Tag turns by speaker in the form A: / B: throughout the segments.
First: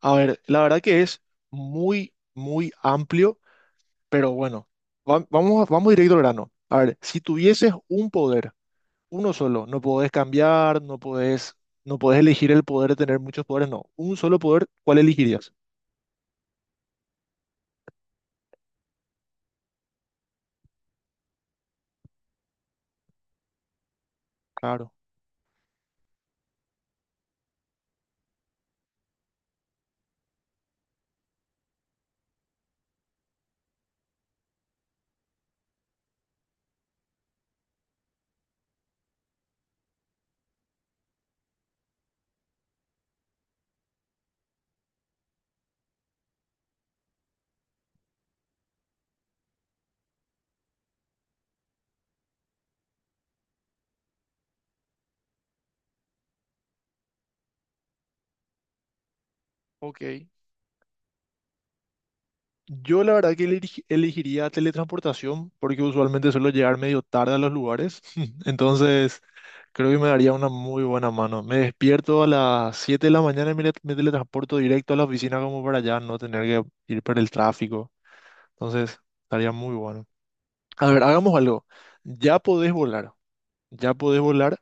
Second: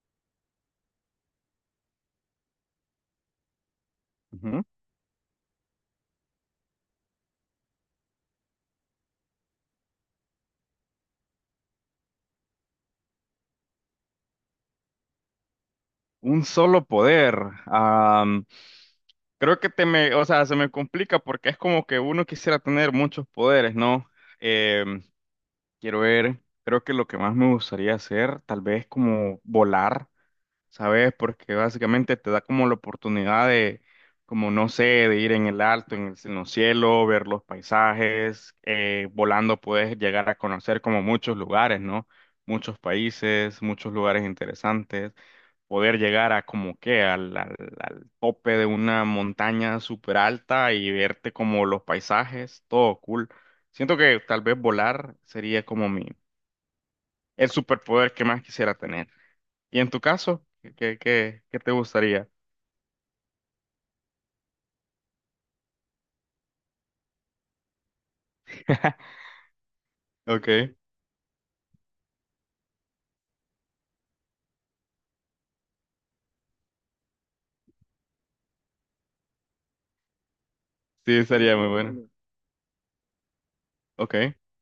A: A ver, la verdad que es muy, muy amplio, pero
B: Ujú.
A: bueno, vamos directo al grano. A ver, si tuvieses un poder, uno solo, no podés cambiar, no podés, no podés elegir el poder de tener muchos poderes, no. Un solo poder, ¿cuál elegirías?
B: Un solo poder. Am, creo que o sea, se me complica porque es como que uno quisiera tener muchos poderes, ¿no?
A: Claro.
B: Em, quiero ver, creo que lo que más me gustaría hacer, tal vez como volar, ¿sabes? Porque básicamente te da como la oportunidad como no sé, de ir en el alto, en los cielos, ver los paisajes. Volando puedes llegar a conocer como muchos lugares, ¿no? Muchos países, muchos lugares interesantes. Poder llegar a como que al tope de una montaña súper alta y verte como los paisajes, todo cool. Siento que tal vez volar sería como el superpoder que más quisiera tener. ¿Y en tu
A: Ok.
B: caso? ¿Qué, qué qué te gustaría?
A: Yo la verdad que elegiría teletransportación porque usualmente suelo llegar medio tarde a los lugares. Entonces, creo que me daría una
B: Ok,
A: muy buena mano. Me despierto a las 7 de la mañana y me teletransporto directo a la oficina como para allá no tener que ir por el tráfico. Entonces, estaría muy bueno. A ver,
B: sí,
A: hagamos
B: sería
A: algo.
B: muy bueno.
A: Ya podés volar, ya podés
B: Ok.
A: volar,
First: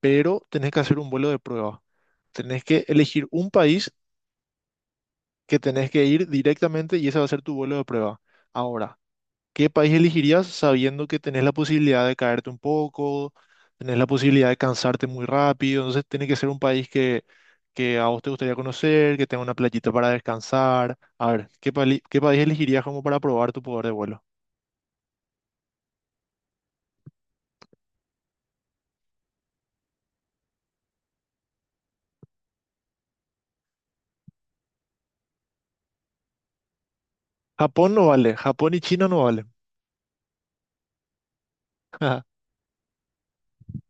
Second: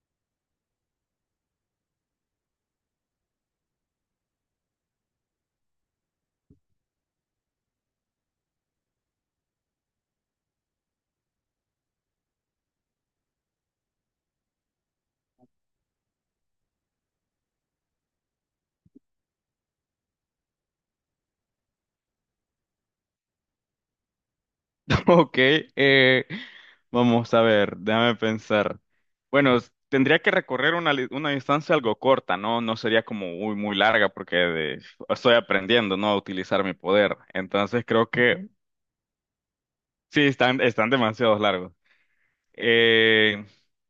A: pero tenés que hacer un vuelo de prueba. Tenés que elegir un país que tenés que ir directamente y ese va a ser tu vuelo de prueba. Ahora. ¿Qué país elegirías sabiendo que tenés la posibilidad de caerte un poco, tenés la posibilidad de cansarte muy rápido? Entonces tiene que ser un país que a vos te gustaría conocer, que tenga una playita para descansar. A ver, ¿ qué país elegirías como para probar tu poder de vuelo?
B: Ok, vamos a ver, déjame pensar. Bueno, tendría que recorrer una distancia algo corta, ¿no? No sería como muy, muy larga porque estoy aprendiendo, ¿no? A utilizar mi poder. Entonces
A: Japón no
B: creo
A: vale,
B: que
A: Japón y China no valen.
B: sí, están, están demasiado largos. Eh,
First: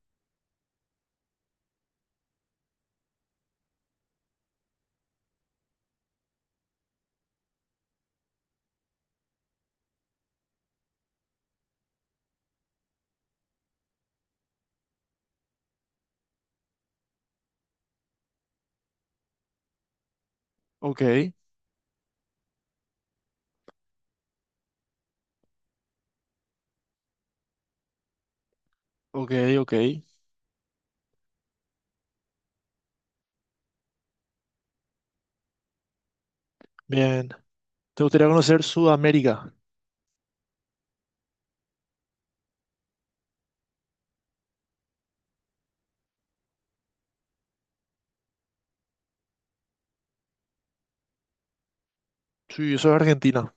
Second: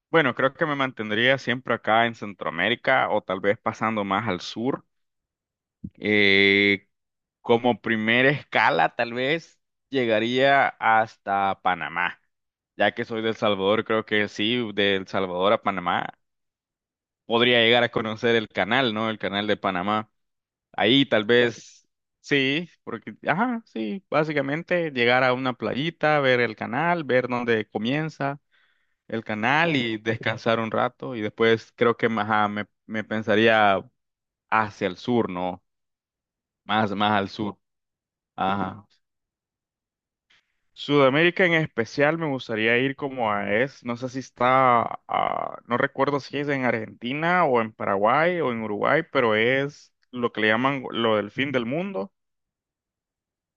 B: bueno, creo que me mantendría siempre acá en Centroamérica o tal vez pasando más al sur. Eh, Como primera escala, tal vez llegaría hasta Panamá. Ya que soy de El Salvador, creo que sí, de El Salvador a Panamá, podría llegar a conocer el canal, ¿no? El canal de Panamá. Ahí tal
A: Ok,
B: vez, sí, porque, ajá, sí, básicamente llegar a una playita, ver el canal, ver dónde comienza el
A: ok, ok.
B: canal y descansar un rato. Y después creo que, ajá, me pensaría hacia el sur, ¿no? Más
A: Bien.
B: al sur.
A: ¿Te gustaría conocer
B: Ajá.
A: Sudamérica?
B: Sudamérica en especial me gustaría ir como a es, no sé si está, ah, no recuerdo si es en Argentina o en Paraguay o en Uruguay, pero es lo que le llaman lo del fin del mundo.
A: Sí, eso es Argentina.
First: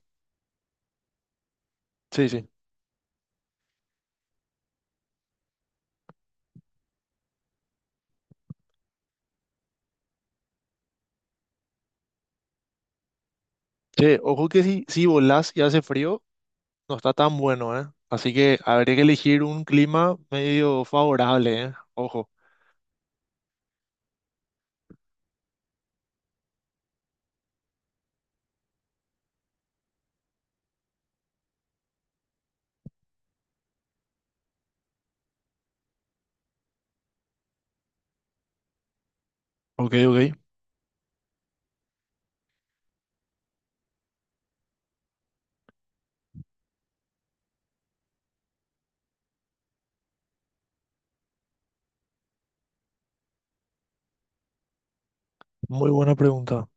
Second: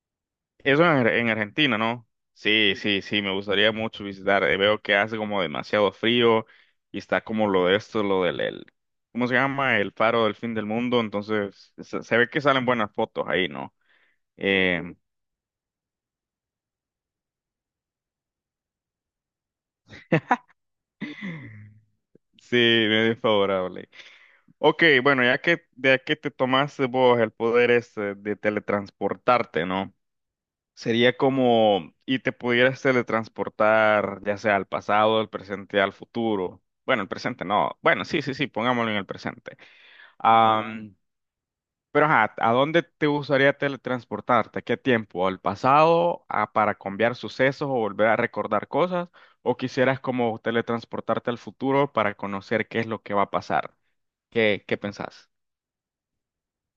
B: Eso en, en Argentina, ¿no?
A: Sí, sí.
B: Sí, sí, sí, me gustaría mucho visitar. Veo que hace como demasiado frío y está como lo de esto, ¿cómo se llama? El faro del fin del mundo, entonces se ve que salen buenas fotos ahí, ¿no?
A: Che, ojo que
B: Eh,
A: si volás y hace frío. No está tan bueno, ¿eh? Así que habría que elegir un clima medio favorable, ¿eh? Ojo.
B: sí, medio favorable. Ok, bueno, ya que de que te tomaste vos el poder este de teletransportarte, ¿no? Sería como y te pudieras teletransportar ya sea al pasado, al presente, al futuro. Bueno, el presente no. Bueno, sí, sí, sí, pongámoslo en el presente.
A: Ok, ok.
B: Am, pero ajá, ¿a dónde te gustaría teletransportarte? ¿A ¿Qué tiempo? ¿Al pasado? ¿A- para cambiar sucesos o volver a recordar cosas? ¿O quisieras como teletransportarte al futuro para conocer qué es lo que va a pasar? ¿Qué, pensás?
A: Muy buena pregunta.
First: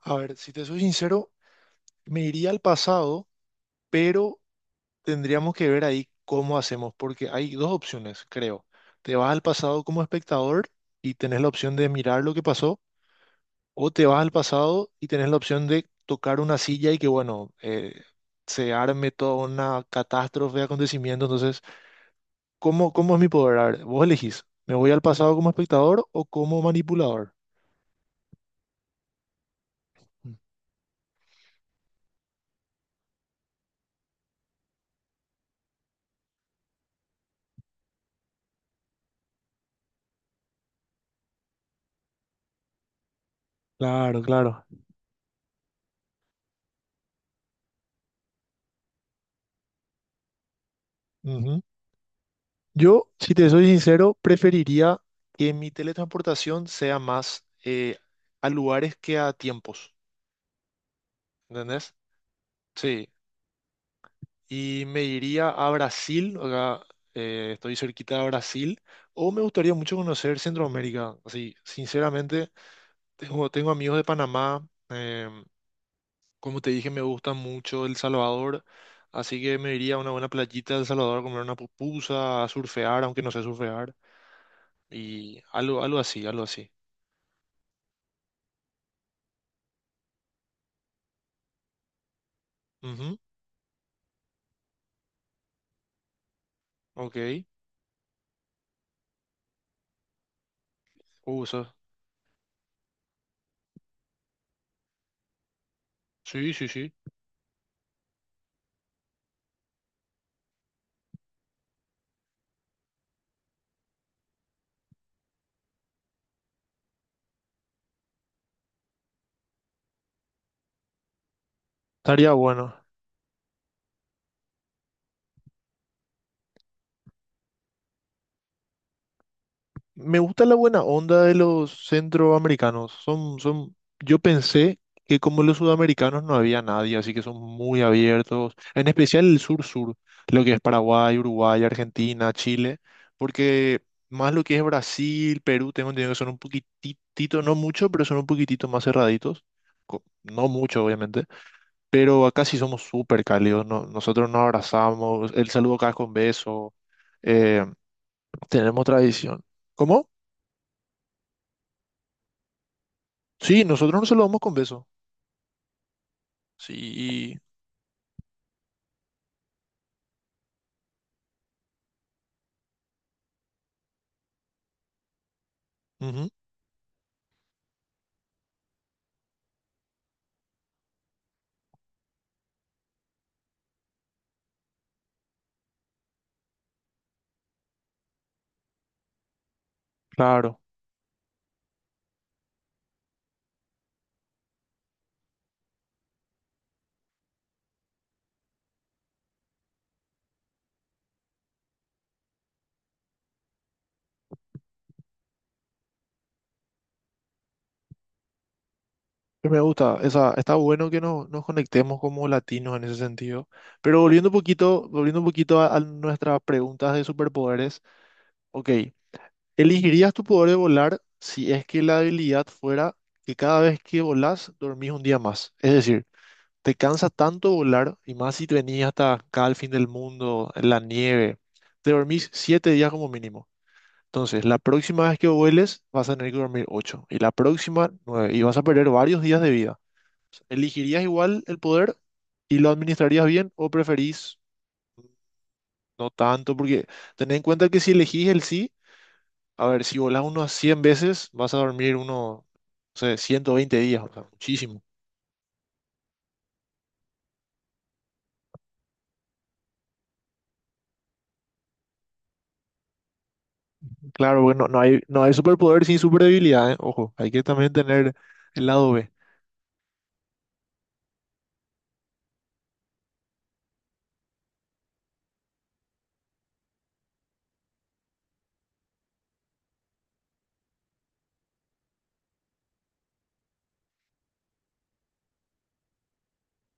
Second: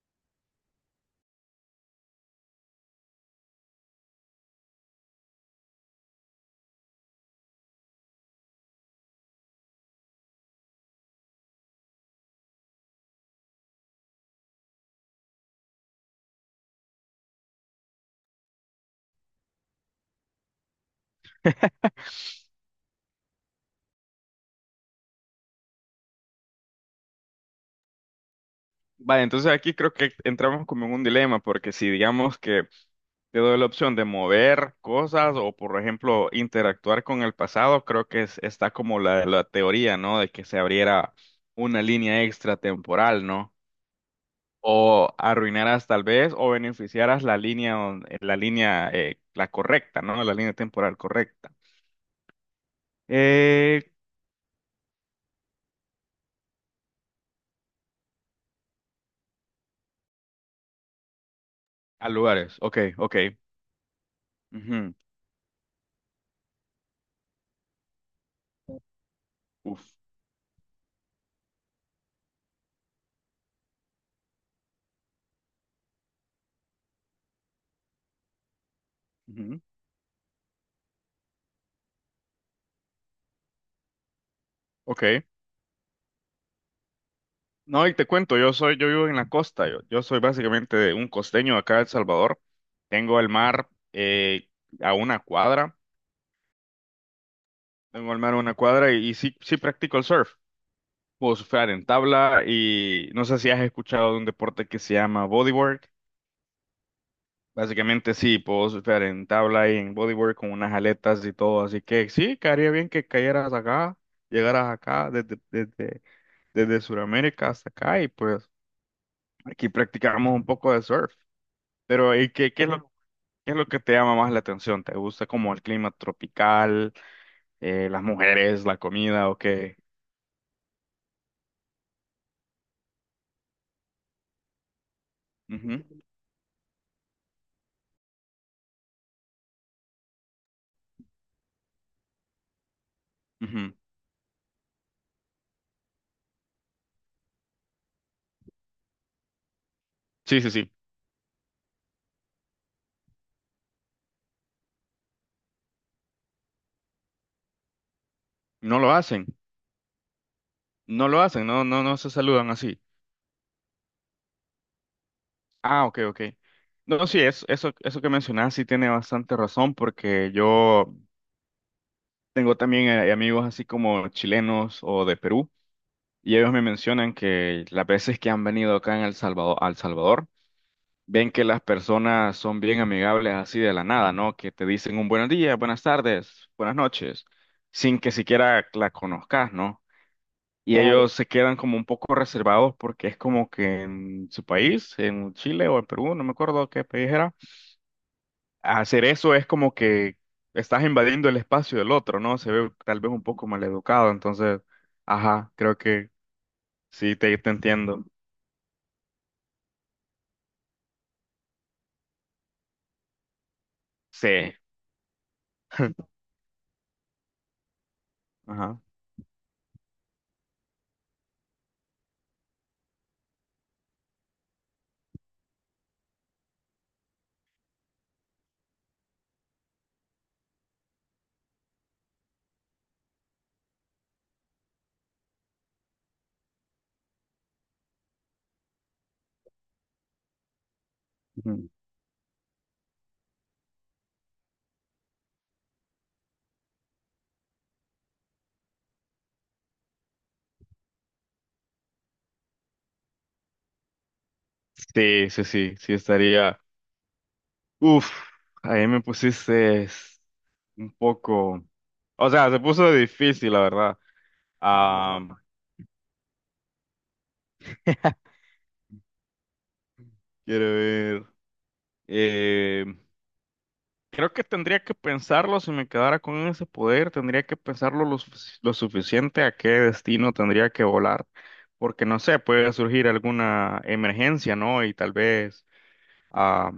A: A ver, si te soy sincero, me iría al pasado, pero tendríamos que ver ahí cómo hacemos, porque hay dos opciones, creo. Te vas al pasado como espectador y tenés la opción de mirar lo que pasó, o te vas al pasado y tenés la opción de tocar una silla y que, bueno, se arme toda una catástrofe de acontecimientos, entonces... Cómo es mi poder? A ver, vos elegís, ¿me voy al pasado como espectador o como manipulador?
B: Vale, entonces aquí creo que
A: Mm.
B: entramos como en un dilema, porque si digamos que te doy la opción de mover cosas o, por ejemplo, interactuar con el pasado, creo que está como la teoría, ¿no? De que se abriera una línea extratemporal, ¿no?
A: Claro.
B: O arruinarás tal vez o beneficiarás la línea, la línea, la correcta, ¿no? La línea temporal correcta.
A: Ujú. Yo, si te soy
B: Eh,
A: sincero, preferiría que mi teletransportación sea más a lugares que a tiempos, ¿entendés?
B: a lugares, ok,
A: Sí,
B: ok.
A: y
B: Ujú,
A: me iría a Brasil, acá estoy cerquita de Brasil, o me gustaría
B: uf,
A: mucho conocer Centroamérica, así, sinceramente, tengo amigos de Panamá, como te dije, me gusta mucho El Salvador, así que
B: ujú,
A: me iría a una buena playita de El Salvador a comer una pupusa, a surfear, aunque no sé surfear,
B: ok.
A: y algo, algo así, algo así.
B: No, y te cuento, yo soy, yo vivo en la costa, yo soy básicamente de un costeño acá de El Salvador.
A: Ujú,
B: Tengo el mar a una cuadra,
A: ok.
B: tengo el mar a una cuadra y sí, sí practico el surf. Puedo
A: Eso-
B: surfear en tabla y no sé si has escuchado de un deporte que se llama bodyboard.
A: sí, sí, sí.
B: Básicamente sí, puedo surfear en tabla y en bodyboard con unas aletas y todo, así que sí, quedaría bien que cayeras acá, llegaras acá desde Sudamérica hasta acá y pues aquí practicamos un poco de surf. Pero, ¿y
A: Estaría
B: qué,
A: bueno.
B: qué es lo que te llama más la atención? ¿Te gusta como el clima tropical, las mujeres, la comida o qué?
A: Me gusta la buena onda de los centroamericanos. Yo pensé que como los
B: Ujú,
A: sudamericanos no había nadie, así que son muy abiertos, en especial el sur-sur, lo que es Paraguay, Uruguay, Argentina, Chile,
B: ujú.
A: porque más lo que es Brasil, Perú, tengo entendido que son un poquitito, no mucho, pero son un poquitito más cerraditos.
B: Sí,
A: No
B: sí, sí.
A: mucho, obviamente, pero acá sí somos súper cálidos. Nosotros nos abrazamos, el saludo acá es con beso, eh,
B: No
A: tenemos
B: lo hacen.
A: tradición. ¿Cómo?
B: No lo hacen. No, no, no se saludan así.
A: Sí, nosotros nos saludamos con beso.
B: Ah, ok, ok. No, sí,
A: Sí,
B: es, eso que mencionas sí tiene bastante razón porque yo tengo también amigos así como chilenos o de Perú
A: ujú,
B: y ellos me mencionan que las veces que han venido acá en El Salvador, al Salvador ven que las personas son bien amigables así de la nada, ¿no? Que te dicen un buenos días, buenas tardes, buenas noches, sin que siquiera la conozcas, ¿no?
A: claro.
B: Y claro. Ellos se quedan como un poco reservados porque es como que en su país, en Chile o en Perú, no me acuerdo qué país era, hacer eso es como que estás invadiendo el espacio del otro, ¿no? Se ve tal vez un poco maleducado, entonces, ajá, creo que sí, te entiendo.
A: Pero me gusta, esa, está bueno que nos conectemos como latinos en ese sentido. Pero
B: Sí,
A: volviendo un poquito a nuestras preguntas de superpoderes, ok,
B: ajá.
A: ¿elegirías tu poder de volar si es que la habilidad fuera que cada vez que volás dormís un día más? Es decir, te cansa tanto volar y más si te venís hasta acá al fin del mundo, en la nieve, te dormís 7 días como mínimo. Entonces, la próxima vez que vueles, vas a tener que dormir 8 y la próxima 9 y vas a perder varios días de vida. ¿Elegirías igual el
B: Ujú.
A: poder y lo administrarías bien o preferís no tanto? Porque ten en cuenta que si elegís el sí, a ver, si volás unos 100 veces, vas a dormir unos, no sé, 120 días, o sea, muchísimo.
B: Sí, sí, sí, sí estaría. Uf, ahí me pusiste es, un poco, o sea, se puso difícil, la verdad.
A: Claro, bueno, no hay
B: Am,
A: superpoder sin superdebilidad, ¿eh? Ojo, hay que también tener el lado B.
B: quiero ver. eh, Creo que tendría que pensarlo si me quedara con ese poder, tendría que pensarlo lo suficiente a qué destino tendría que volar, porque no sé, puede surgir alguna emergencia, ¿no? Y tal vez ah,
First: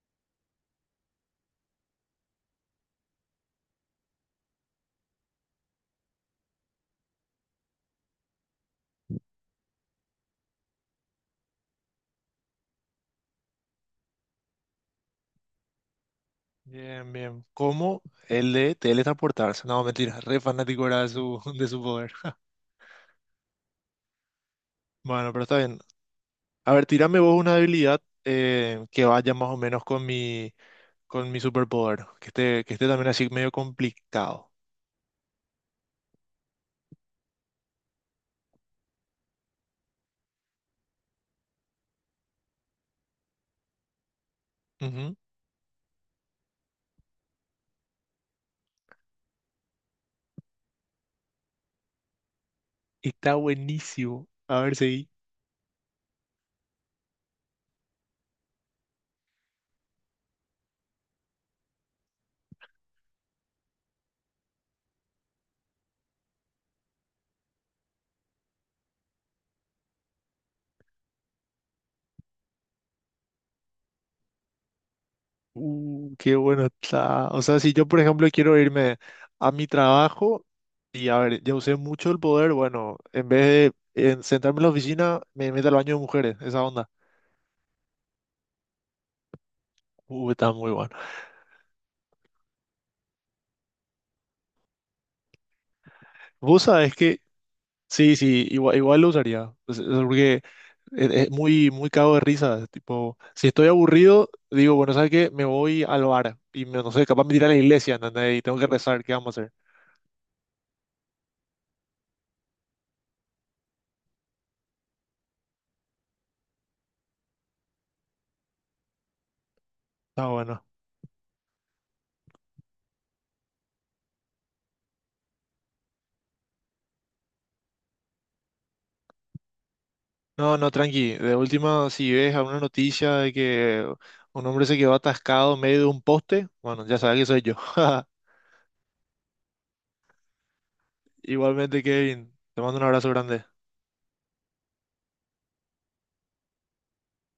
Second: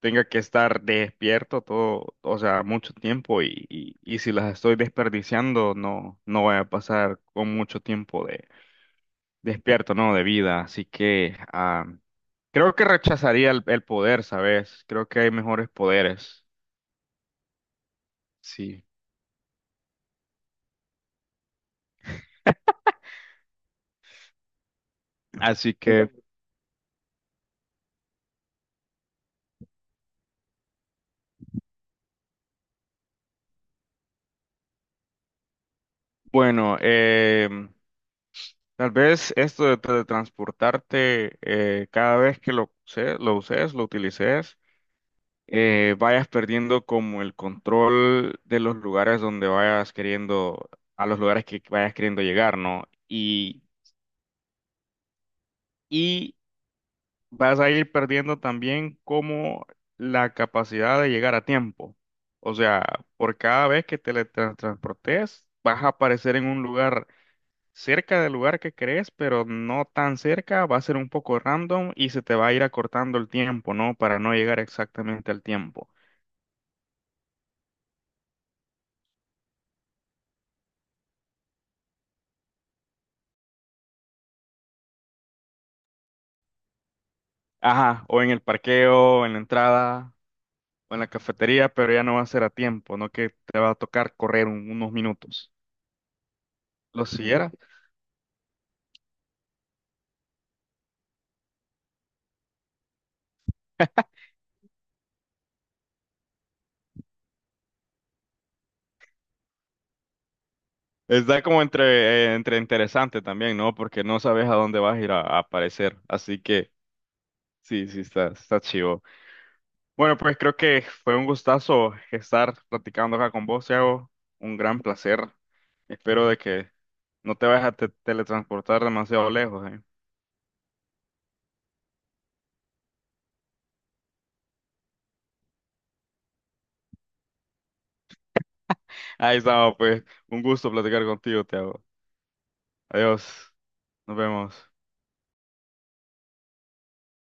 B: tenga que estar despierto todo, o sea, mucho tiempo y, y si las estoy desperdiciando, no, no voy a pasar con mucho tiempo de despierto, ¿no? De vida. Así que creo que rechazaría el poder, ¿sabes? Creo que hay mejores poderes.
A: Bien, bien. Como el de
B: Sí.
A: teletransportarse. No, mentira, re fanático era de su, de su poder. Bueno, pero está
B: Así
A: bien.
B: que,
A: A ver, tírame vos una habilidad que vaya más o menos con con mi superpoder. Que esté también así medio complicado.
B: bueno, tal vez esto de teletransportarte, cada vez que lo uses, lo utilices.
A: Ujú.
B: Vayas perdiendo como el control de los lugares donde vayas queriendo, a los lugares que vayas queriendo llegar, ¿no?
A: Está buenísimo. A ver, seguí.
B: Y vas a ir perdiendo también como la capacidad de llegar a tiempo. O sea, por cada vez que te teletransportes, vas a aparecer en un lugar cerca del lugar que crees, pero no tan cerca, va a ser un poco random y se te va a ir acortando el tiempo, ¿no? Para no llegar exactamente al tiempo.
A: Qué bueno está. O sea, si yo, por ejemplo, quiero irme a mi trabajo y, a ver, ya usé mucho el poder, bueno, en vez de en sentarme en la oficina, me meto al baño de mujeres, esa onda.
B: Ajá, o en el parqueo, en la entrada,
A: Está muy
B: o
A: bueno.
B: en la cafetería, pero ya no va a ser a tiempo, no que te va a tocar correr unos minutos.
A: Vos sabés
B: Lo
A: que,
B: siguiera.
A: sí, sí, igual lo usaría. O sea, porque es muy, muy cago de risa. Tipo, si estoy aburrido, digo, bueno, ¿sabes qué? Me voy al bar y me- no sé, capaz me tiré a la iglesia, ¿entendés? Y tengo que rezar, ¿qué vamos a hacer?
B: Está como entre, entre interesante también, ¿no? Porque no sabes a dónde vas a ir a aparecer. Así que sí, sí, está, está chivo. Bueno,
A: Está
B: pues creo
A: bueno.
B: que fue un gustazo estar platicando acá con vos, Thiago. Un gran placer. Espero de que no te vayas a teletransportar demasiado lejos, ¿eh?
A: No, no, tranqui. De última, si ves alguna noticia de que un hombre se quedó atascado en medio de un poste, bueno, ya sabes que soy yo.
B: Ahí estamos, pues. Un gusto platicar contigo, Thiago.
A: Igualmente, Kevin, te mando un abrazo grande.
B: Adiós. Nos vemos.